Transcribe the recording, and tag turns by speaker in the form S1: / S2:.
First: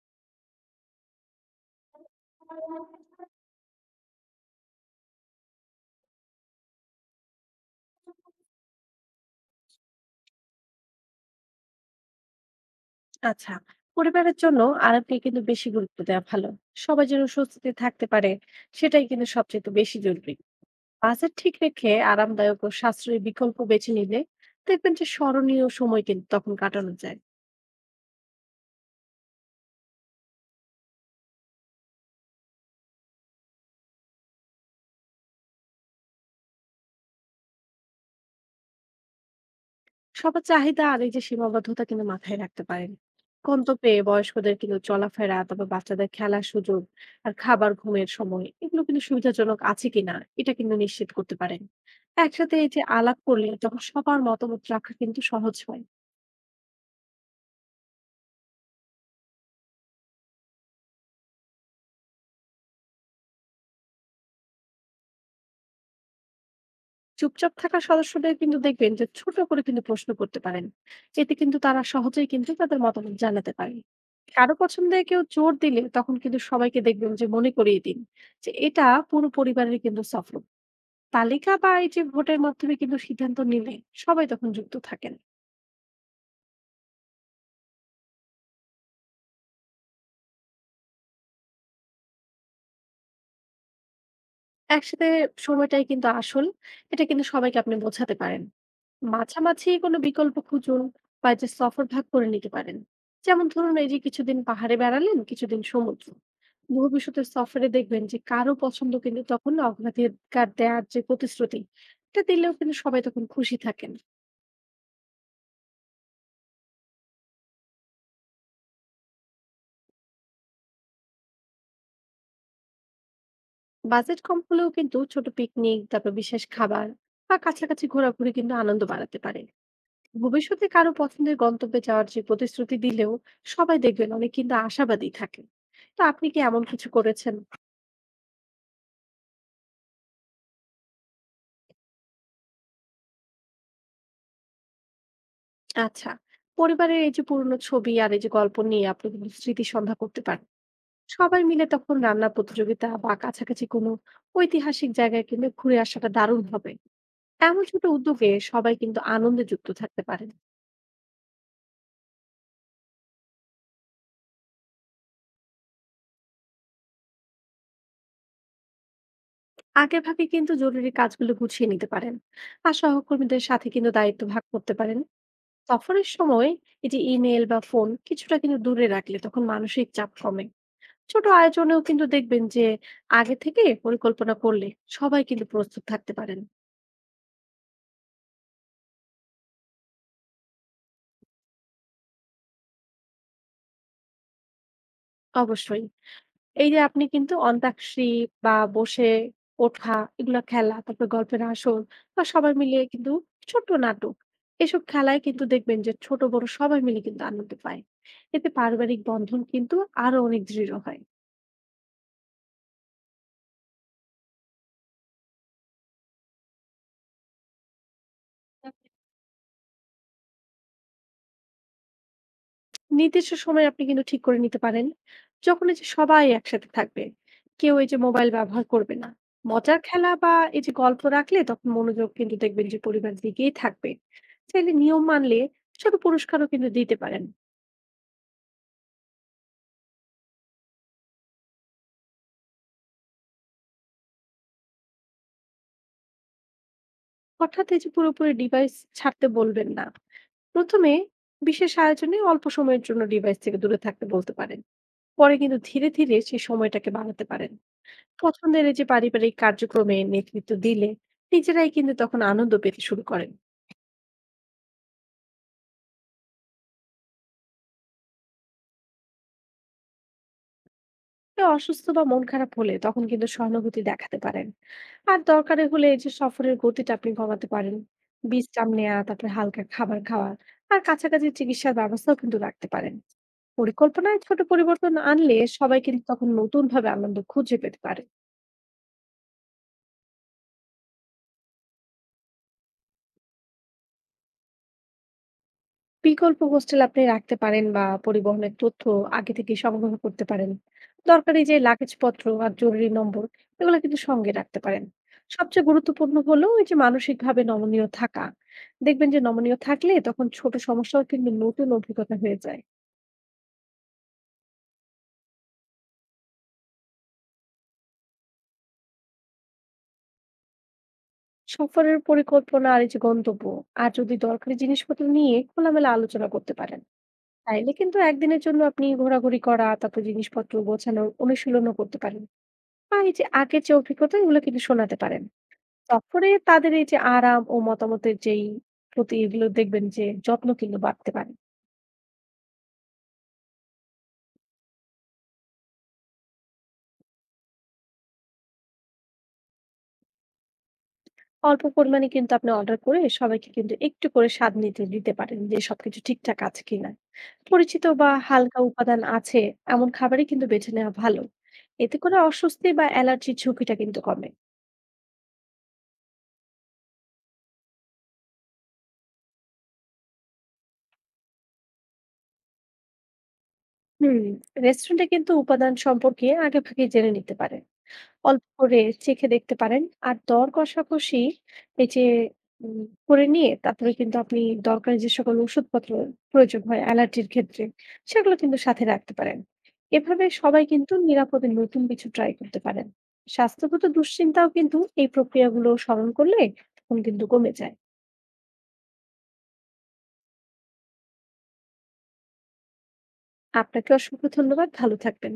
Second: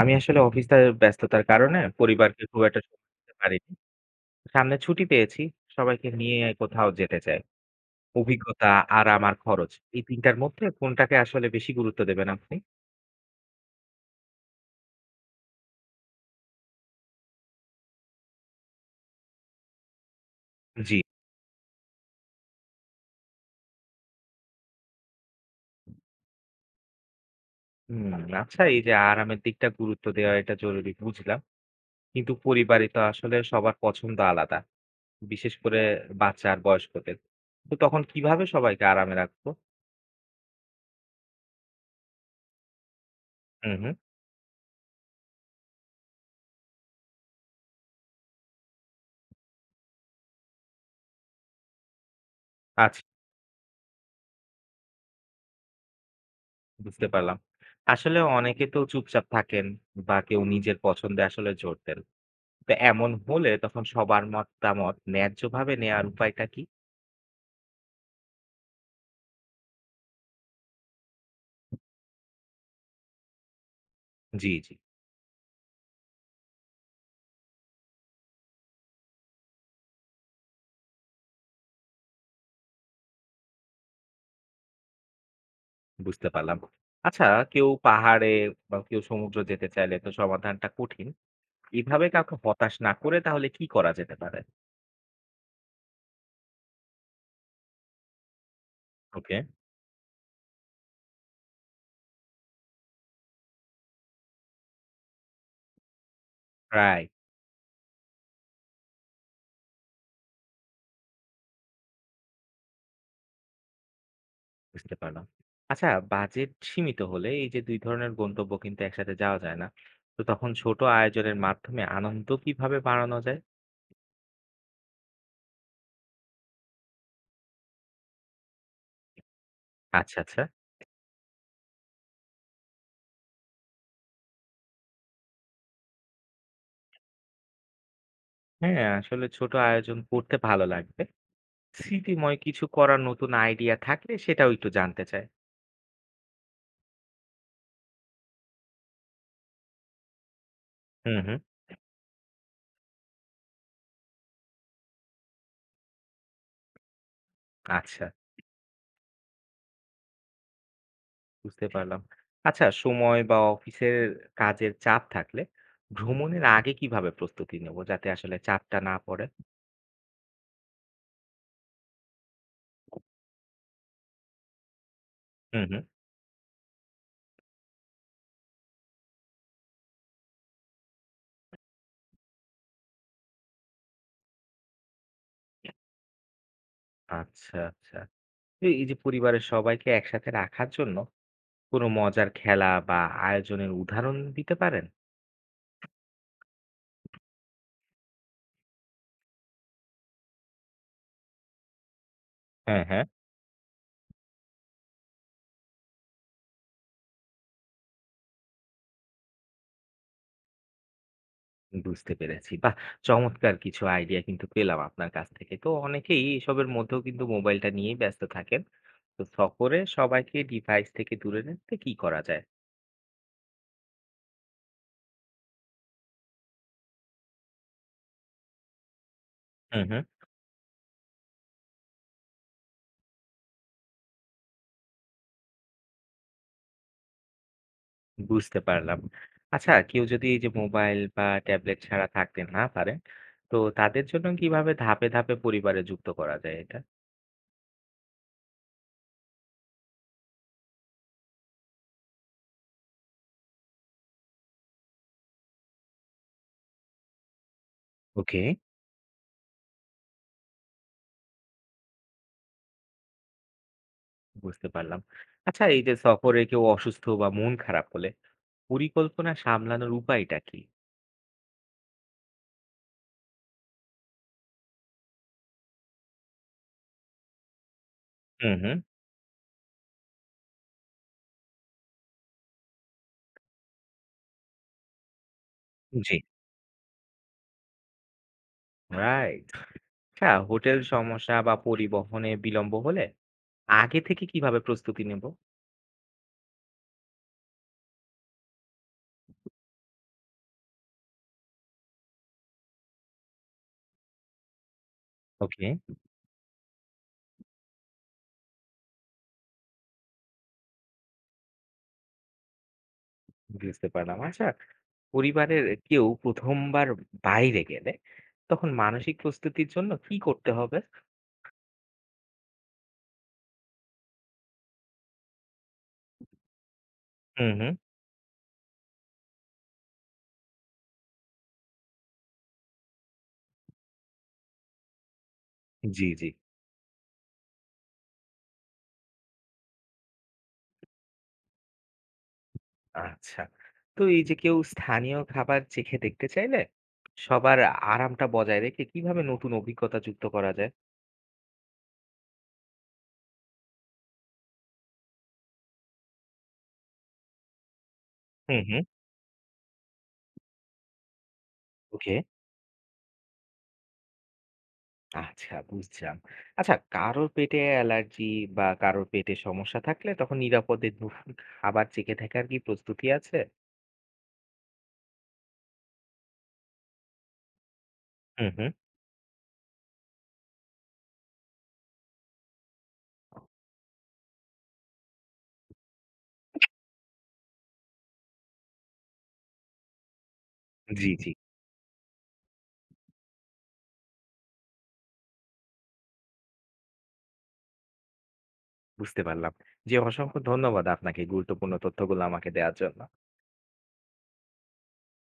S1: আমি আসলে অফিসের ব্যস্ততার কারণে পরিবারকে খুব একটা সময় দিতে পারিনি। সামনে ছুটি পেয়েছি, সবাইকে নিয়ে কোথাও যেতে চাই। অভিজ্ঞতা, আরাম আর খরচ এই ৩ টার মধ্যে কোনটাকে আসলে বেশি গুরুত্ব দেবেন আপনি?
S2: আচ্ছা, পরিবারের জন্য আরামকে কিন্তু বেশি গুরুত্ব দেওয়া ভালো। সবাই যেন স্বস্তিতে থাকতে পারে, সেটাই কিন্তু সবচেয়ে বেশি জরুরি।
S1: জি।
S2: বাজেট ঠিক রেখে আরামদায়ক ও সাশ্রয়ী বিকল্প বেছে নিলে দেখবেন যে স্মরণীয় সময় কিন্তু তখন কাটানো যায়।
S1: হুম, আচ্ছা এই যে আরামের দিকটা গুরুত্ব দেওয়া এটা জরুরি বুঝলাম। কিন্তু পরিবারে তো আসলে সবার পছন্দ আলাদা। বিশেষ করে বাচ্চা আর বয়স্কদের। তো তখন কিভাবে সবাইকে আরামে রাখবো?
S2: সবার চাহিদা আর এই যে সীমাবদ্ধতা কিন্তু মাথায় রাখতে পারেন।
S1: হুম,
S2: গন্তব্যে
S1: হুম।
S2: বয়স্কদের কিন্তু চলাফেরা, তবে বাচ্চাদের খেলার সুযোগ আর খাবার, ঘুমের সময় এগুলো কিন্তু সুবিধাজনক আছে কিনা এটা কিন্তু নিশ্চিত করতে পারেন। একসাথে এই যে
S1: আচ্ছা।
S2: আলাপ করলে তখন সবার মতামত রাখা কিন্তু সহজ হয়।
S1: বুঝতে পারলাম। আসলে অনেকে তো চুপচাপ থাকেন বা কেউ নিজের পছন্দে আসলে জোর দেন। তো এমন হলে তখন সবার মতামত ন্যায্যভাবে নেয়ার উপায়টা কি?
S2: চুপচাপ থাকা সদস্যদের কিন্তু দেখবেন যে ছোট করে কিন্তু প্রশ্ন করতে পারেন। এতে কিন্তু তারা সহজেই কিন্তু তাদের মতামত জানাতে পারে।
S1: জি,
S2: কারো
S1: জি,
S2: পছন্দে কেউ জোর দিলে তখন কিন্তু সবাইকে দেখবেন যে মনে করিয়ে দিন যে এটা পুরো পরিবারের কিন্তু সফর। তালিকা বা এই যে ভোটের মাধ্যমে কিন্তু সিদ্ধান্ত নিলে সবাই তখন যুক্ত থাকেন।
S1: বুঝতে পারলাম। আচ্ছা কেউ পাহাড়ে বা কেউ সমুদ্র যেতে চাইলে তো সমাধানটা কঠিন। এভাবে কাউকে হতাশ না করে তাহলে কি করা যেতে পারে?
S2: একসাথে সময়টাই কিন্তু আসল, এটা কিন্তু সবাইকে আপনি বোঝাতে পারেন।
S1: ওকে।
S2: মাঝামাঝি কোনো বিকল্প খুঁজুন বা এই যে সফর ভাগ করে নিতে পারেন। যেমন ধরুন, এই যে কিছুদিন পাহাড়ে বেড়ালেন, কিছুদিন সমুদ্র।
S1: রাইট।
S2: ভবিষ্যতের সফরে দেখবেন যে কারো পছন্দ কিন্তু তখন অগ্রাধিকার দেওয়ার যে প্রতিশ্রুতি, এটা দিলেও কিন্তু সবাই তখন খুশি থাকেন।
S1: বুঝতে পারলাম। আচ্ছা বাজেট সীমিত হলে এই যে ২ ধরনের গন্তব্য কিন্তু একসাথে যাওয়া যায় না। তো তখন ছোট আয়োজনের মাধ্যমে আনন্দ কিভাবে বাড়ানো যায়?
S2: বাজেট কম হলেও কিন্তু ছোট পিকনিক, তারপর বিশেষ খাবার বা কাছাকাছি ঘোরাঘুরি কিন্তু আনন্দ বাড়াতে পারে।
S1: আচ্ছা, আচ্ছা।
S2: ভবিষ্যতে কারো পছন্দের গন্তব্যে যাওয়ার যে প্রতিশ্রুতি দিলেও সবাই দেখবেন অনেক কিন্তু আশাবাদী থাকে। তো আপনি কি এমন কিছু করেছেন?
S1: হ্যাঁ, আসলে ছোট আয়োজন করতে ভালো লাগবে। স্মৃতিময় কিছু করার নতুন আইডিয়া থাকলে সেটাও একটু জানতে চাই।
S2: আচ্ছা, পরিবারের এই যে পুরনো ছবি আর এই যে গল্প নিয়ে আপনি কিন্তু স্মৃতি সন্ধ্যা করতে পারেন।
S1: হুম, হুম।
S2: সবাই মিলে তখন রান্নার প্রতিযোগিতা বা কাছাকাছি কোনো ঐতিহাসিক জায়গায় কিন্তু ঘুরে আসাটা দারুণ হবে। এমন ছোট
S1: আচ্ছা,
S2: উদ্যোগে সবাই কিন্তু আনন্দে যুক্ত থাকতে পারেন।
S1: বুঝতে পারলাম। আচ্ছা, সময় বা অফিসের কাজের চাপ থাকলে ভ্রমণের আগে কিভাবে প্রস্তুতি নেব যাতে আসলে চাপটা না পড়ে?
S2: আগে ভাগে কিন্তু জরুরি কাজগুলো গুছিয়ে নিতে পারেন আর সহকর্মীদের সাথে কিন্তু দায়িত্ব ভাগ করতে পারেন।
S1: হুম, হুম।
S2: সফরের সময় এই যে ইমেল বা ফোন কিছুটা কিন্তু দূরে রাখলে তখন মানসিক চাপ কমে। ছোট আয়োজনেও কিন্তু দেখবেন যে আগে থেকে পরিকল্পনা করলে সবাই কিন্তু প্রস্তুত থাকতে পারেন।
S1: আচ্ছা, আচ্ছা। তো এই যে পরিবারের সবাইকে একসাথে রাখার জন্য কোনো মজার খেলা বা আয়োজনের উদাহরণ দিতে পারেন?
S2: অবশ্যই, এই যে আপনি কিন্তু অন্তাক্ষরী বা বসে ওঠা, এগুলো খেলা, তারপর গল্পের আসর বা সবাই মিলে
S1: হ্যাঁ, হ্যাঁ।
S2: কিন্তু ছোট নাটক। এসব খেলায় কিন্তু দেখবেন যে ছোট বড় সবাই মিলে কিন্তু আনন্দ পায়। এতে পারিবারিক বন্ধন কিন্তু আরো অনেক দৃঢ় হয়।
S1: বুঝতে পেরেছি। বাহ! চমৎকার কিছু আইডিয়া কিন্তু পেলাম আপনার কাছ থেকে। তো অনেকেই এসবের মধ্যেও কিন্তু মোবাইলটা নিয়েই ব্যস্ত থাকেন। তো সফরে সবাইকে ডিভাইস থেকে দূরে রাখতে কি করা যায়?
S2: নির্দিষ্ট সময় আপনি কিন্তু ঠিক করে নিতে পারেন, যখন এই যে সবাই একসাথে থাকবে, কেউ এই যে মোবাইল ব্যবহার করবে না। মজার
S1: হুম, হুম।
S2: খেলা বা এই যে গল্প রাখলে তখন মনোযোগ কিন্তু দেখবেন যে পরিবারের দিকেই থাকবে। চাইলে নিয়ম মানলে ছোট পুরস্কারও কিন্তু দিতে পারেন।
S1: বুঝতে পারলাম। আচ্ছা কেউ যদি এই যে মোবাইল বা ট্যাবলেট ছাড়া থাকতে না পারেন, তো তাদের জন্য কিভাবে ধাপে, ধাপে পরিবারে যুক্ত করা যায় এটা?
S2: অর্থাৎ এই যে পুরোপুরি ডিভাইস ছাড়তে বলবেন না। প্রথমে বিশেষ আয়োজনে অল্প সময়ের জন্য ডিভাইস থেকে দূরে থাকতে বলতে পারেন। পরে কিন্তু ধীরে ধীরে সেই সময়টাকে বাড়াতে পারেন।
S1: ওকে।
S2: পছন্দের এই যে পারিবারিক কার্যক্রমে নেতৃত্ব দিলে নিজেরাই কিন্তু তখন আনন্দ পেতে শুরু করেন।
S1: বুঝতে পারলাম। আচ্ছা এই যে সফরে কেউ অসুস্থ বা মন খারাপ হলে পরিকল্পনা সামলানোর উপায়টা কি?
S2: কেউ অসুস্থ বা মন খারাপ হলে তখন কিন্তু সহানুভূতি দেখাতে পারেন। আর দরকারে হলে এই যে সফরের গতিটা আপনি কমাতে পারেন।
S1: হুম,
S2: বিশ্রাম
S1: হুম।
S2: নেওয়া, তারপরে হালকা খাবার খাওয়া, আর কাছাকাছি চিকিৎসার ব্যবস্থাও কিন্তু রাখতে পারেন। পরিকল্পনায় ছোট পরিবর্তন আনলে সবাই কিন্তু
S1: জি।
S2: তখন নতুন ভাবে আনন্দ খুঁজে পেতে পারে।
S1: রাইট। আচ্ছা হোটেল সমস্যা বা পরিবহনে বিলম্ব হলে আগে থেকে কিভাবে প্রস্তুতি নেব?
S2: বিকল্প হোস্টেল আপনি রাখতে পারেন বা পরিবহনের তথ্য আগে থেকে সংগ্রহ করতে পারেন। দরকারি যে লাগেজপত্র আর জরুরি নম্বর, এগুলো কিন্তু সঙ্গে রাখতে পারেন।
S1: ওকে।
S2: সবচেয়ে গুরুত্বপূর্ণ হলো এই যে মানসিকভাবে নমনীয় থাকা। দেখবেন যে নমনীয় থাকলে তখন ছোট সমস্যাও কিন্তু নতুন অভিজ্ঞতা হয়ে যায়।
S1: বুঝতে পারলাম। আচ্ছা পরিবারের কেউ প্রথমবার বাইরে গেলে তখন মানসিক প্রস্তুতির জন্য কি করতে হবে?
S2: সফরের পরিকল্পনা আর এই যে গন্তব্য আর যদি দরকারি জিনিসপত্র নিয়ে খোলামেলা আলোচনা করতে পারেন,
S1: হুম,
S2: তাইলে
S1: হুম।
S2: কিন্তু একদিনের জন্য আপনি ঘোরাঘুরি করা, তারপর জিনিসপত্র গোছানোর অনুশীলনও করতে পারেন। বা এই যে আগের যে অভিজ্ঞতা এগুলো কিন্তু শোনাতে পারেন।
S1: জি, জি।
S2: সফরে তাদের এই যে আরাম ও মতামতের যেই প্রতি এগুলো দেখবেন যে যত্ন কিন্তু বাড়তে পারে।
S1: আচ্ছা, তো এই যে কেউ স্থানীয় খাবার চেখে দেখতে চাইলে সবার আরামটা বজায় রেখে কিভাবে নতুন অভিজ্ঞতা যুক্ত করা যায়?
S2: অল্প পরিমাণে কিন্তু আপনি অর্ডার করে সবাইকে কিন্তু একটু করে স্বাদ নিতে দিতে পারেন যে সবকিছু ঠিকঠাক আছে কিনা। পরিচিত বা হালকা
S1: হুম, হুম।
S2: উপাদান আছে এমন খাবারই কিন্তু বেছে নেওয়া ভালো। এতে
S1: ওকে।
S2: করে অস্বস্তি বা অ্যালার্জির ঝুঁকিটা কিন্তু কমে।
S1: আচ্ছা, বুঝলাম। আচ্ছা কারোর পেটে অ্যালার্জি বা কারোর পেটে সমস্যা থাকলে তখন নিরাপদে দুপুর খাবার চেখে থাকার কি প্রস্তুতি আছে?
S2: হুম, রেস্টুরেন্টে কিন্তু উপাদান সম্পর্কে আগে ভাগে জেনে নিতে পারে। অল্প
S1: হুম, হুম।
S2: করে চেখে দেখতে পারেন। আর দর কষাকষি এই যে উম করে নিয়ে তারপরে কিন্তু আপনি দরকারি যে সকল ওষুধপত্র প্রয়োজন হয় অ্যালার্জির ক্ষেত্রে, সেগুলো কিন্তু সাথে রাখতে পারেন। এভাবে সবাই কিন্তু
S1: জি, জি।
S2: নিরাপদে নতুন কিছু ট্রাই করতে পারেন। স্বাস্থ্যগত দুশ্চিন্তাও কিন্তু এই প্রক্রিয়াগুলো স্মরণ করলে তখন কিন্তু কমে যায়।
S1: বুঝতে পারলাম। জি, অসংখ্য ধন্যবাদ আপনাকে গুরুত্বপূর্ণ তথ্যগুলো আমাকে দেওয়ার জন্য।
S2: আপনাকে অসংখ্য ধন্যবাদ। ভালো থাকবেন।